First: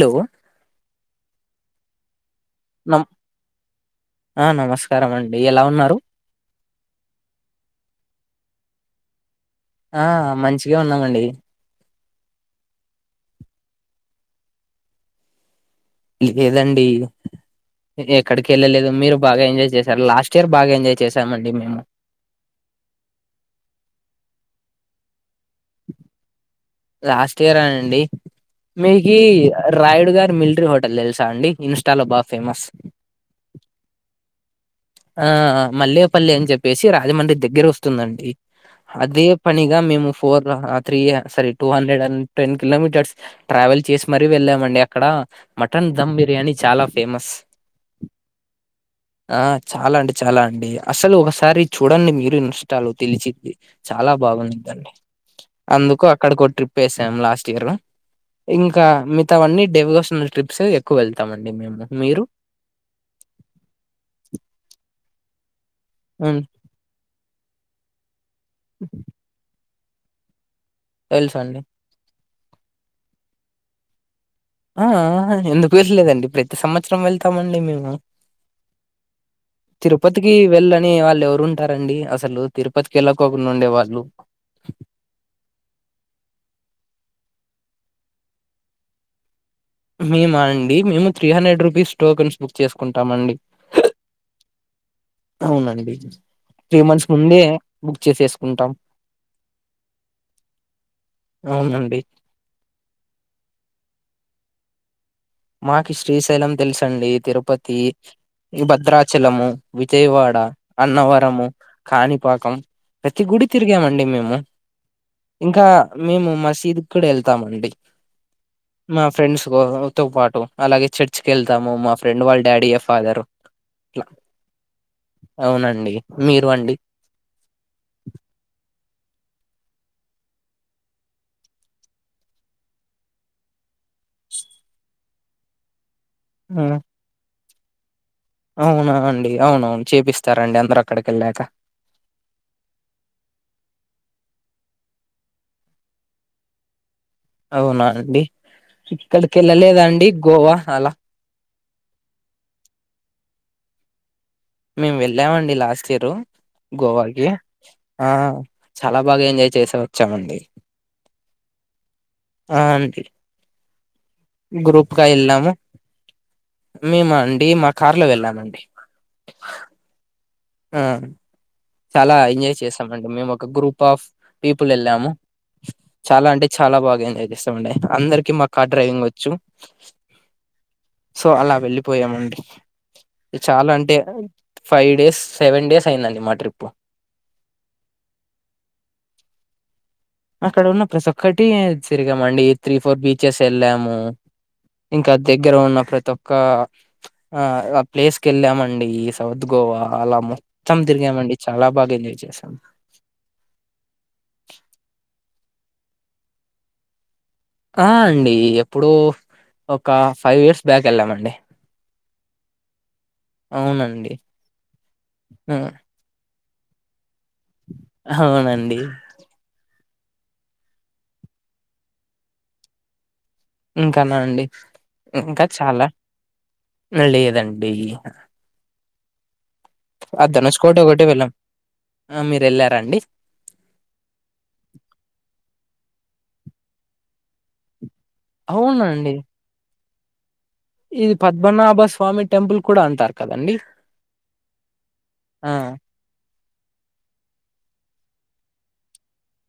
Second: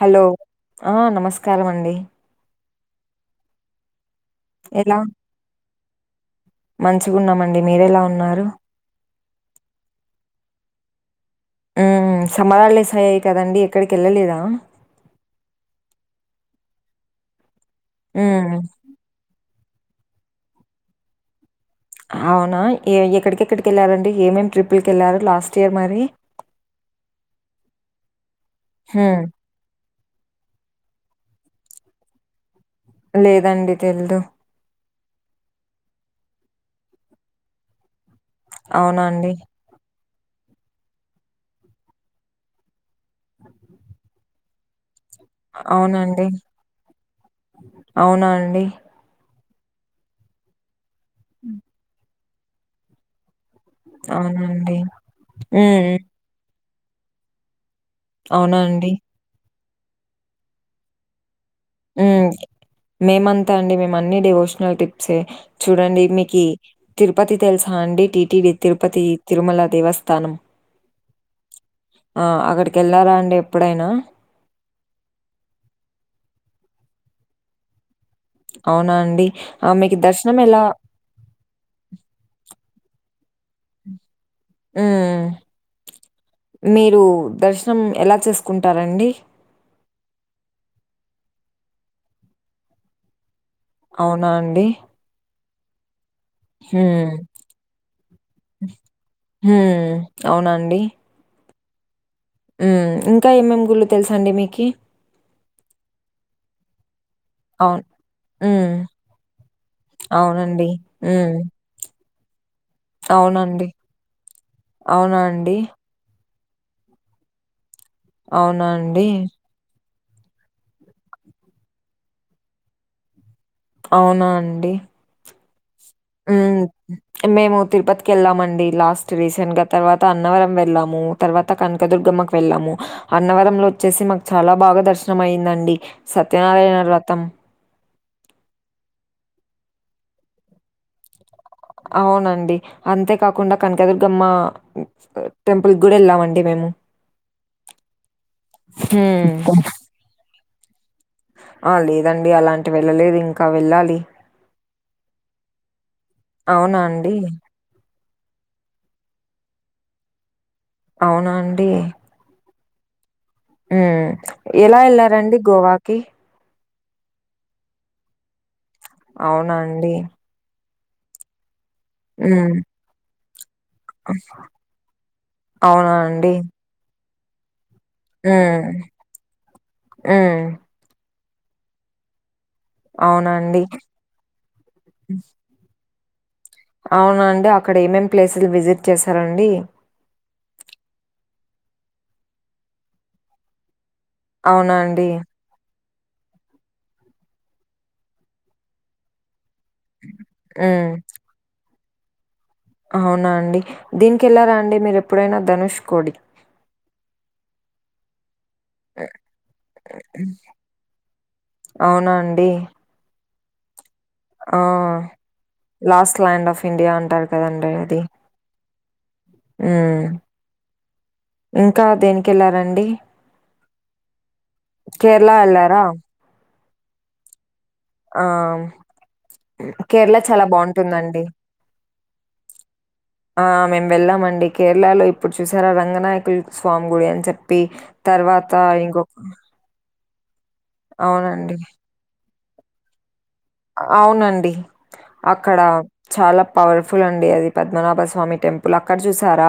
Hello ఆ నమస్కారం అండి నమ్ ఆ ఎలా నమస్కారం అండి ఎలా ఉన్నారు మంచిగున్నామండి మీరెలా ఉన్నారు ఆ మంచిగా ఉన్నామండి సమ్మర్ హాలిడేస్ అయ్యాయి కదండి ఎక్కడికి వెళ్ళలేదా లేదండి ఎక్కడికి హ్మ్ వెళ్ళలేదు మీరు బాగా ఎంజాయ్ చేశారు లాస్ట్ ఇయర్ బాగా ఎంజాయ్ చేశామండి మేము అవునా ఎక్కడికెక్కడికి వెళ్ళారండి ఏమేమి ట్రిప్పుల్కి వెళ్ళారు లాస్ట్ ఇయర్ మరి లాస్ట్ ఇయర్నండి మీకి హ్మ్ రైడ్ గారు మిలిటరీ హోటల్ తెలుసాండి ఇన్స్టా లో బా ఫేమస్ లేదండి తెలుదు ఆ మల్లేపల్లి అని చెప్పేసి రాజమండ్రి దగ్గర వస్తుంది ఉందండి అవునా అదే అండి పనిగా మేము four three sorry two hundred and ten kilometres travel చేసి మరీ వెళ్ళామండి అక్కడ మటన్ అవునా దమ్ అండి బిర్యానీ చాలా ఫేమస్ అవునా అండి ఆ చాలా అండి చాలా అండి అసలు ఒకసారి చూడండి మీరు ఇష్టాలు తెలిచిది చాలా అవునా అండి బాగుందిద్దండి హ్మ్ అందుకు అక్కడికి ఓ ట్రిప్ వేసాం లాస్ట్ ఇయర్ లో అవునా ఇంకా అండి మిగతా అన్నీ డెవకేషనల్ ట్రిప్స్ ఎక్కువ వెళ్తాంమడి మేమంతా అండి మేమన్ని డివోషనల్ టిప్సే చూడండి మీకి తిరుపతి తెలుసా అండి టీడి తిరుపతి తిరుమల దేవస్థానం తెలుసు అండి ఆ అక్కడికి వెళ్ళారా అండి ఎప్పుడైనా ఆ ఆ ఎందుకు వెళ్ళలేదండి ప్రతి సంవత్సరం వెళ్తామండి మేము అవునా అండి. ఆ మీకు తిరుపతికి దర్శనం ఎలా వెళ్ళని వాళ్ళు ఎవరు ఉంటారండి అసలు తిరుపతికి వెళ్ళ ళ్ళకొక ఉండే వాళ్ళు ఉ మీరు దర్శనం ఎలా చేసుకుంటారండి మేమా అండి మేము three hundred rupees tokens book చేసుకుంటాం అండి అవునా అండి అవునండి త్రీ హ్మ్. మంత్స్ ముందే బుక్ చేసేసుకుంటాం ఉమ్ అవున అండి అవునండి ఇంకా ఏమేం గుళ్ళు తెలుసా అండి మీకి మాకి శ్రీశైలం తెలుసండి తిరుపతి అవును. హ్మ్. భద్రాచలము విజయవాడ అవునండి. హ్మ్. అన్నవరము కాని పాకం ప్రతి గుడి అవునండి. తిరిగామండి మేము అవునా అండి? ఇంకా మేము షిర్డీ కూడా వెళ్తామండి అవునా మా అండి? ఫ్రెండ్స్ తో పాటు అలాగే చర్చికి వెళ్తాము. మా ఫ్రెండ్ వాళ్ళ డాడీయే ఫాదర్ ఇట్లా అవునా అండి అవునండి మీరు అండి మ్మ్ మేము తిరుపతికి వెళ్ళామండి లాస్ ట్ రీసెంట్ గా తర్వాత అన్నవరం వెళ్ళాము. తర్వాత కనకదుర్గమ్కు వెళ్ళాము. అన్నవరంలో వచ్చేసి మాకు చాలా బాగా దర్శనం అయిిందండి. ఆ, సత్యనారాయణ వ్రతం అవునా అండి అవునవును చేపిస్తారండి అందరు అక్కడికి వెళ్ళాక అవునండి అంతేకాకుండా కనకదుర్గమ్మ టెంపుల్ కి కూడా వెళ్ళామండి మేము మ్మ్ అవునా అండి ఇక్కడికి వెళ్ళలేదా అండి గోవా అలా ఆ లేదండి అలాంటివి వెళ్ళలేదు ఇంకా వెళ్ళాలి మేము వెళ్ళామండి లాస్ట్ ఇయరు అవునా అండి? గోవాకి ఆ చాలా బాగా ఎంజాయ్ చేసి వచ్చామండి అవునా అండి ఆ అండి మ్మ్ ఎలా వెళ్లారండి గోవాకి మేమా అండి మా కార్ లో వెళ్ళామండి అవునా అండి మ్మ్ చాలా హ్మ్. ఎంజాయ్ చేసామండి మేము ఒక గ్రూప్ ఆఫ్ పీపుల్ వెళ్ళాము. అవునా చాలా అండి? అంటే చాలా బాగా ఎంజాయ్ చేసామండి అందరికి మా హ్మ్. కార్ డ్రైవింగ్ వచ్చు హ్మ్. సో అలా వెళ్ళిపోయామండి అవునా అండి. చాలా అంటే ఫైవ్ డేస్, సెవెన్ డేస్ అయిందండి మా ట్రిప్ అవునండి అక్కడ ఏమేం ప్లేసులు విజిట్ చేసారండి అక్కడ ఉన్న ప్రతి ఒక్కటి తిరిగామండి త్రీ, ఫోర్ బీచెస్ వెళ్ళాము అవునా అండి. ఇంకా దగ్గర ఉన్న ప్రతి ఒక్క ఆ ప్లేస్ కెళ్ళామండి ఈ సౌ గోవా అలా మొత్తం హ్మ్. తిరిగామండి. చాలా బాగా ఎంజాయ్ చేసాం అవునా అండి దీనికి వెళ్ళారా అండి మీరు ఎప్పుడైనా ధనుష్ కోటి ఆ అండి ఎప్పుడో ఒక హ్మ్. ఫైవ్ ఇయర్స్ బ్యాక్ వెళ్ళామండి అవునా అండి. అవునండి ఆ హ్మ్. లాస్ట్ ల్యాండ్ ఆఫ్ ఇండియా అంటారు కదంట అది అవునండి మ్మ్ ఇంకా దేనికెళ్లారండి ఇంకానా అండి కేరళ ఇంకా ఎళ్లారా? చాలా ఆ లేదండి ఆ కేరళ ఆ చాలా ధనుష్కోటి ఒకటే బాగుంటుందండి వెళ్ళాం మీరు వెళ్ళారా అండి ఆ మేము వెళ్ళామండి కేరళలో ఇప్పుడు చూసారా రంగ నాయకులు స్వామి గుడి అని చెప్పి తర్వాత ఇంకొక అవునండి ఇది అవునండి. పద్మనాభ స్వామి టెంపుల్ కూడా అంటారు కదండి అవునండి ఆ అక్కడ చాలా పవర్ఫుల్ అండి అది పద్మనాభ స్వామి టెంపుల్ అక్కడ చూసారా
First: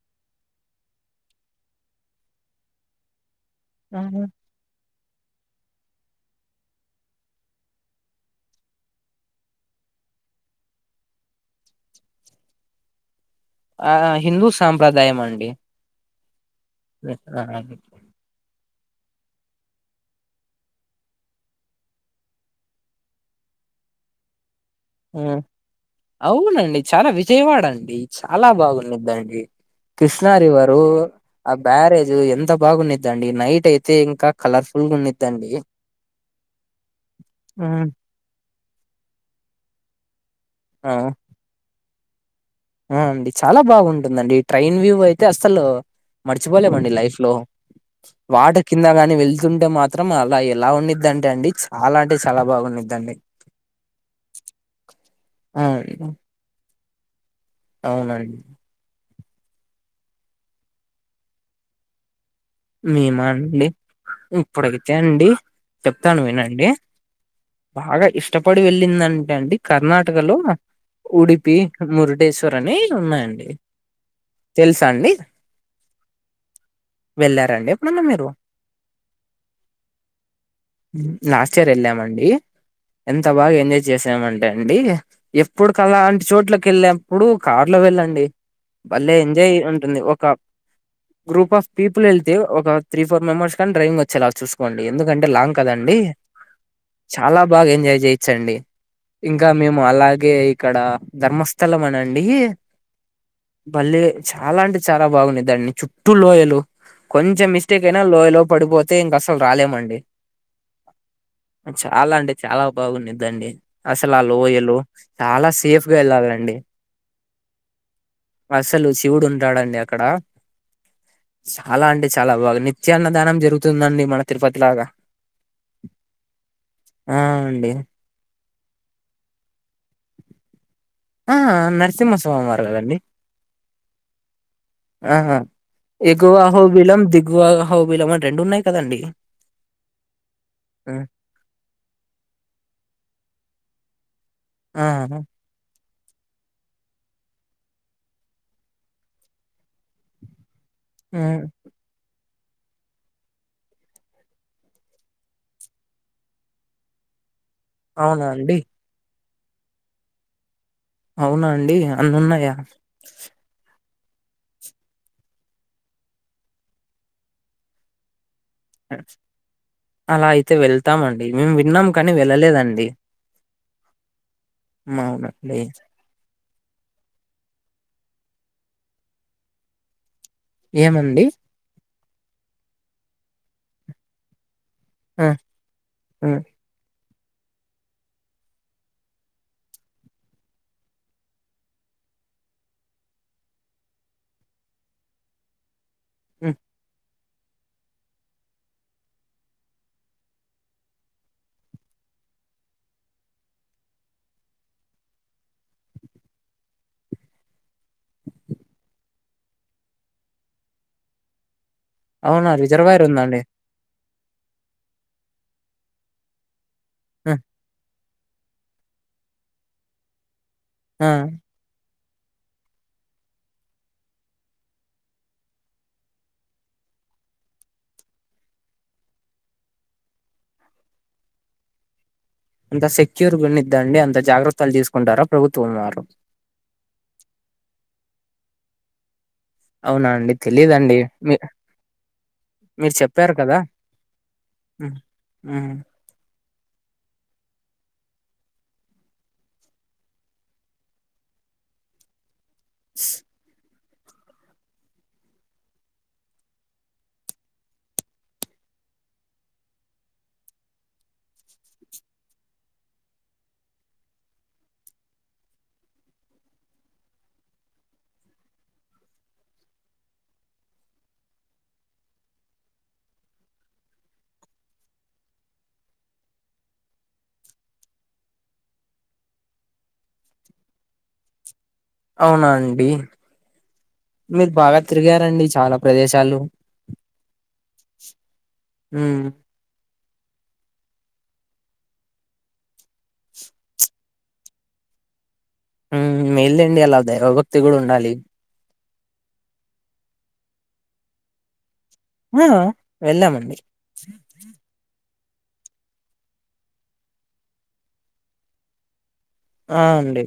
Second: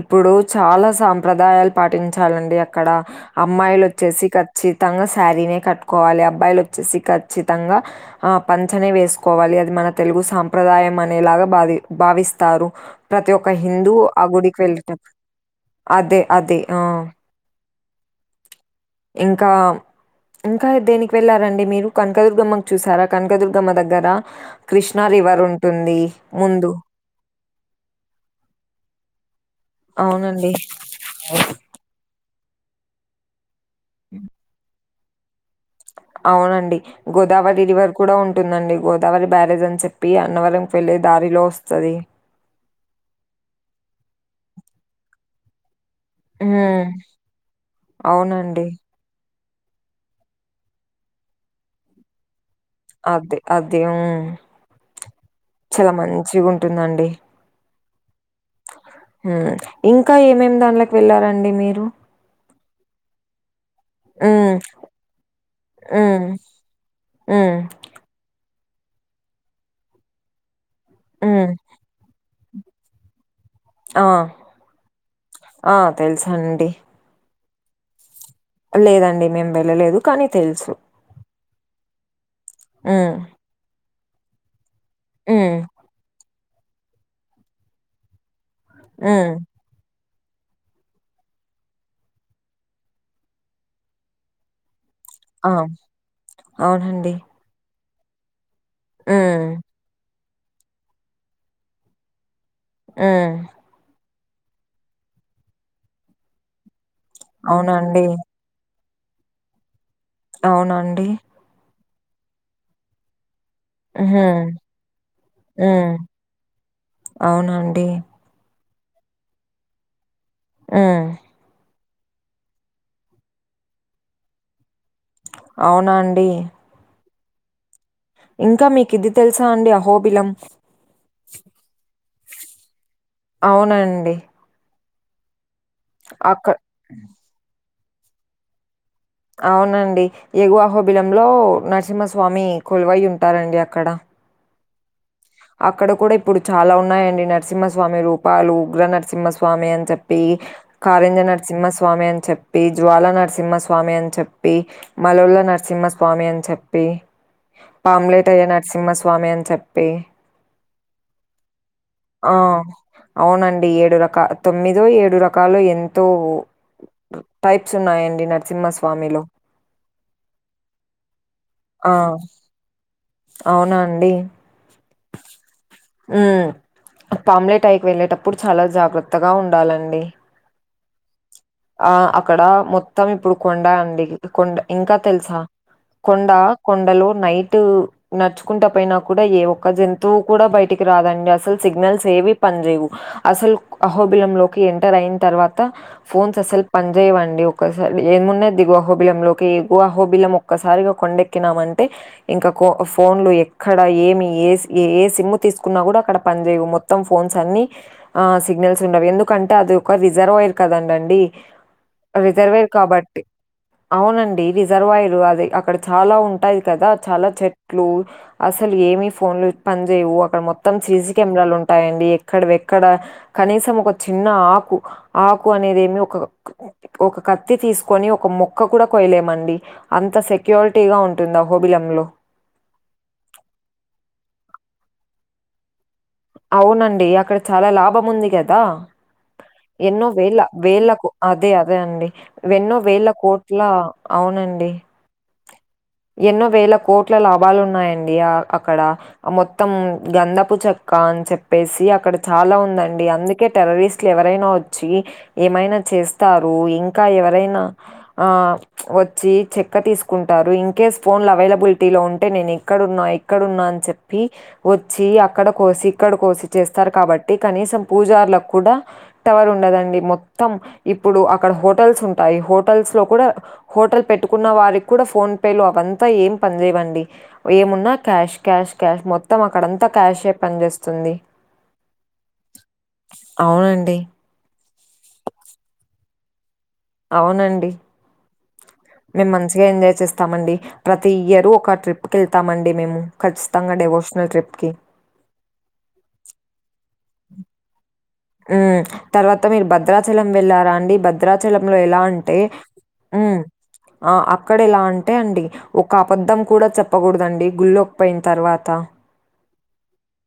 ఇప్పుడు చాలా సాంప్రదాయ యాలు పాటించాలండి అక్కడ అమ్మాయిలు ఆహా! వచ్చేసి ఖచ్చితంగా శారీనే కట్టుకోవాలి అబ్బాయిలు వచ్చేసి ఖచ్చితంగా ఆ పంచనే వేసుకోవాలి. అది మన తెలుగు సాంప్రదాయం అనేలాగా బావి భావిస్తారు ప్రతి ఒక్క హిందూ ఆ హిందూ గుడికి వెళ్ళటం సాంప్రదాయం అండి అదే అదే. ఆ! [inaudible] ఇంకా ఇంకా దేనికి వెళ్ళారండి మీరు కనకదుర్గమ్మ ను చూసారా కనకదుర్గమ్మ దగ్గర కృష్ణ ఆ! రివర్ ఉంటుంది ముందు. అవునండి చాలా విజయవాడ అండి చాలా బాగున్నద్దండి కృష్ణా అవునండి. రివరు, ఆ బ్యారేజ్ ఎంత బాగున్నదిండి నైట్ అయితే ఇంకా కలర్ ఫు ల్ ఉన్నిద్దండి అవునండి, గోదావరి రివర్ కూడా ఉంటుందండి, గోదావరి బ్యారేజ్ అని చెప్పి అ. అన్నవరం ఆ! పెళ్ళే దారిలో ఓస్తది. ఆ అండి చాలా బాగుంటుందండి ట్రైన్ వ్యూ అయితే అస్సలు. హ్మ్. మర్చిపోలేమండి లైఫ్ లో, అవునండి. వాటర్ కింద గాని వెళ్. ఏళ్తుంటే మాత్రం అలా ఎలా ఉండిది అండి, సాలా అంటే సాలా బాగు. అదే అదే ఉమ్, ఆ! చాలా అండి. మంచి ఉంటుందండి. అవునండి. ఇంకా ఏమేమి దానిలోకి వెళ్లారండి మీరు. మేమా అండి. హ్మ్. ఇప్పుడు అయితేఅండి, చెప్తాను హ్మ్. వినండి, హ్మ్. బాగా ఇష్టం. అప్పడు వెళ్ళిందంటే అండి, కర్ణాటకలో హ్మ్. ఉడిపి మురుటేశ్వ. చూరని ఉన్నాయండి. ఆ తెలుసా అండి ఆ తెలుసా అండి. వెళ్ళారండి ఎప్పుడన్నా మీరు. మేము వెళ్ళలేదు. కానీ తెలుసు. లాస్ట్ ఇయర్ ఏళ్ళామండి. హ్మ్. ఎంత బాగ ఎంజాయ్ చె. చేసామంటే అండి, హ్మ్. ఎప్పుడుకలాలాంటి చోట్లకి ఏళ్ళేప్పుడు కార్ లో వెళ్ళండి. భళ్లే హ్మ్. ఎంజాయ్ ఉంటుంది ఒక, గ్రూప్ ఆఫ్. పీపుల్ ఏళ్తే ఒక, త్రీ ఫో మెంబర్స్ కైన డైవింగ్ వొచ్చేలా చూకోండి. ఎందుకంటే ఆ! లాంగ్ కదండి, అవునండి. చాలా బాగా ఎంజాయ్ జెయచ్చండి. హ్మ్. ఇంకా మేము అలాగే ఇక్కడ, ధర్మస్థలం అనండి. హ్మ్. మళ్ళీ చాలా అంటే చాలా బాగుండిదండి, చుట్టూ లోయలు. కొంచెం మిస్టేక్ అయినా అవునండి. లోయ లో పడిపోతే ఇంక అసలు రాలేమండి. అవునండి. చాలా అంటే చాలా బాగుడిదిండి. అసలు ఆ హుహు. లోయలు, చాలా హ్మ్. సేఫ్గా ఏళ్ళాలండి. అవునండి. అసలు శివుడు ఉంటాడండి అక్కడ. ఉమ్. అలా అంటే చాలా బాగా నిత్యాన్నదానం జరుగుతుందండి, మన తిరుపతి లాగా. అవునండి. ఆ అండి. ఇంకా మీకు ఇది తెలుసా అండి, అహోబిలం. ఆ నరసింహస్వామి వారు కదండి అవునండి. ఆహా అక్క ఎగువఅహోబిలం, దిగువఅహోబిలం అని రెండు ఉన్నాయి. కదండి అవునండి ఆ ఎగువాఅహోబిలంలో నర్సింహస్వామి, కొలువై ఉంటారండి అ. అక్కడ. ఆహ. అక్కడ కూడా ఇప్పుడు చాలా ఉన్నాయండి, నరసింహస్వామి రూపాలు, ఉగ్ర నరసింహస్వామి అని చెప్పి. ఆ, కారెంజ నరసింహస్వామి అని చెప్. చెప్పి జ్వాల నరసింహ స్వామి అని చెప్పి, మలన్న నరసింహ స్వామి అని చెప్పి. అవునా ఆమ్లెట్ అయ్యే, అండి నరసింహస్వామి అని చెప్పి. అవునా అండి అన్ని ఆ ఉన్నాయా అవునండి ఏడు రక. ఇంకా తొమ్మిదో ఏడు రకాలు ఎంతో టైప్స్ ఉన్నాయండి న. అలా అయితే వెళ్తామండి, మేము విన్నాం ఆ! కానీ వెళ్ళలేదండి. అవునా అండి. మా ఉన్న విలేజ్. ఉమ్ పాప్ అమ్లెట్ అయిపోయి ఏళ్ళేటప్పుడు చాలా జాగ్రత్తగా ఉండాలండి. ఏముంది. ఆ అక్కడ మొత్తం, ఇప్పుడు కొండ అండి కొండ. ఇంకా ఆ! తెలుసా, కొండ హ్మ్. కొండలు. నైట్ నడుచుకుంట పోయినా కూడా, ఏ ఒక్క జంతువు కూడా బయటికి రాదండి అసలు సిగ్నల్స్ ఏ. ఏవి పని చేేవు అసలు అహోబిలం లోకి ఎంటర్ అయిన తర్వాత ఫోన్స్ హ్మ్. అసలు పనిజైవ్ ఆ ఒకసారి ఏమున్న దిగో హోబిలం లోకి గుహోబిలం ఒక్కసారిగా కొండెక్కినామ అంటే ఇంకా ఫోన్లు ఎక్కడ ఏమి ఏ ఏ సిమ్ తీసుకున్నా కూడా అక్కడ పని చేయవు మొత్తం ఫోన్స్ అన్ని ఆ సిగ్నల్స్ ఉండవు ఎందుకంటే అది ఒక రిజర్వాయర్ కదండండి అవునా రిజర్వేర్ రిజర్వాయర్ కాబట్టి ఉందండి. అవునండి రిజర్వాయర్ అది అక్కడ చాలా ఉంటాది కదా చాలా ఆ! చెట్లు అసలు ఏమి ఫోన్లు పనిచయవు అక్కడ మొత్తం సి ఆ! సి కెమెరాలు ఉంటాయండి కడవ ఎక్కడ కనీసం ఒక చిన్న ఆకు ఆకు అనేది ఏమి ఒక ఒక కత్తి తీసుకొని ఒక మొక్క కూడా కొయలేమండి అంత సెక్యూరిటీ గా ఉంటుందా హోబిలమ్ లో అంత సెక్యూర్ గునిద్దండి అంత జాగ్రత్తలు తీసుకుంటారా ప్రభుత్వం వారు అవునండి అక్కడ చాలా లాభం ఉంది కదా ఎన్నో అవునా అండి వేల వేల తెలీదండి. మీ అదే అదే అండి ఎన్నో మీరు వేల చెప్పారు కోట్ల అవును వునండి హ్మ్మ్ ఎన్నో వేల కోట్ల లాభాలు ఉన్నాయండి అక్కడ మొత్తం గందపు చెక్క చెప్పేసి అక్కడ చాలా ఉందండి అందుకే టెర్రరిస్ట్ ఇట్లా ఎవరైనా వచ్చి ఏమైనా చేస్తారు ఇంకా ఎవరైనా ఆ వచ్చి చెక్క తీసుకుంటారు ఇం కేస్ ఫోన్లు అవైలబిలిటీ లో ఉంటే నేను ఇక్కడున్నా ఇక్కడున్నా అని చెప్పి వచ్చి అక్కడ కోస్ సీక్కడి కోసి చేస్తారు కాబట్టి కనీసం పూజారులకు కూడా టవర్ ఉండదండి మొత్తం ఇప్పుడు అక్కడ హోటల్స్ ఉంటాయి హోటల్స్ లో కూడా హోటల్ పెట్టుకున్న వారికి కూడా ఫోన్ పేలు అవంతా ఏం పని చేేయవండి ఏమున్నా క్యాష్ క్యాష్ క్యాష్ మొత్తం అక్కడంతా క్యాష్ పనిచేస్తుంది అవునా అండి అవునండి మీరు బాగా తిరిగారండి చాలా ప్రదేశాలు అవునండి హ్మ్. మేము మంచిగా ఎంజాయ్ చేస్తామండి ప్రతి ఇయర్ ఒక ట్రిప్కి వెళ్తామండి మేము ఖచ్చితంగా డెవోషనల్ ట్రిప్కి హ్మ్మ్ మేల్ండి అలా దైవ భక్తి కూడా ఉండాలి ఉమ్మ్ తర్వాత మీరు భద్రాచలం వెళ్ళారా అండి భద్రాచలం లో ఎలా అంటే ఆ! వెళ్ళామండి. అక్కడ ఎలా అంటే అంటే అండి ఒక అబద్ధం కూడా చెప్పకూడదండి గుళ్ళకిపోయిన తర్వాత ఆ అండి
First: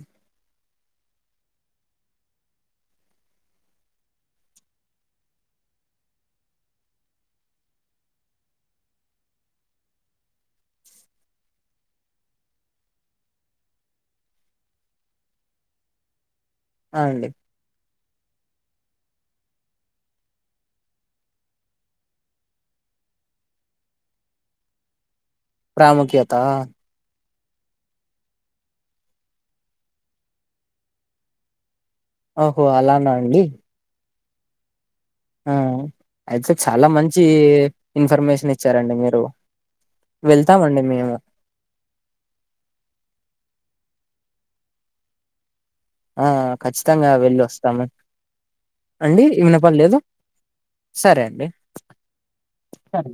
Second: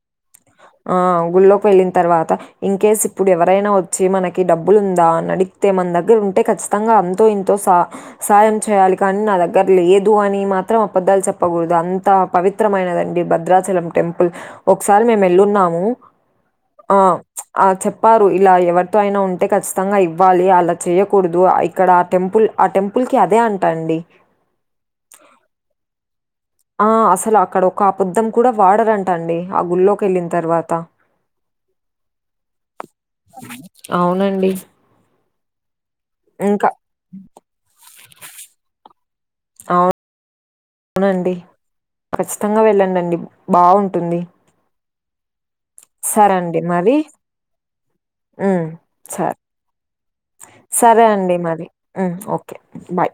ఆ గుళ్ళోకి వెళ్ళిన తర్వాత ఇన్కేస్ ఇప్పుడు ఎవరైనా వచ్చి మనకి డబ్బులు ఉందా అడి తే మన దగ్గర ఉంటే ఖచ్చితంగా అంతో ఇంతో సా సాహాయం చేయాలి కానీ నా దగ్గర లేదు అని మాత్రం అబద్ధాలు చెప్పకూడదు అంత పవిత్రమైనదండి భద్రాచలం టెంపుల్ ఓ ఒకసారి మేము వెళ్ళున్నాము ఆ! అండి. ఆ చెప్ ప్పారు ఇలా ఎవరితో అయినా ఉంటే ఖచ్చితంగా ఇవ్వాలి అలా చేయకూడదు ఇక్కడ ఆ టెంపుల్ ఆ టెంపుల్ క అదే అంటాండి ప్రాముఖ్య ఆ అసలు అక్కడ ఒక ఆపాద్దం కూడా వాడరంట అండి ఆ గుల్లోకి వెళ్ళిన తర్వాత ఓహో అలానా అండి అండి ఆ అయితే చాలా మంచి ఇన్ఫర్మేషన్ ఇచ్చారండి మీరు అవు ఇస్తామండి మేము ఖచ్చితంగా వెళ్ళండిండి బాగుంటుంది ఆ ఖచ్చితంగా వెళ్లి వస్తాము హ్మ్. అండి సరే. వినపడలేదు సరే అండి మరి ఓకే సరే బాయ్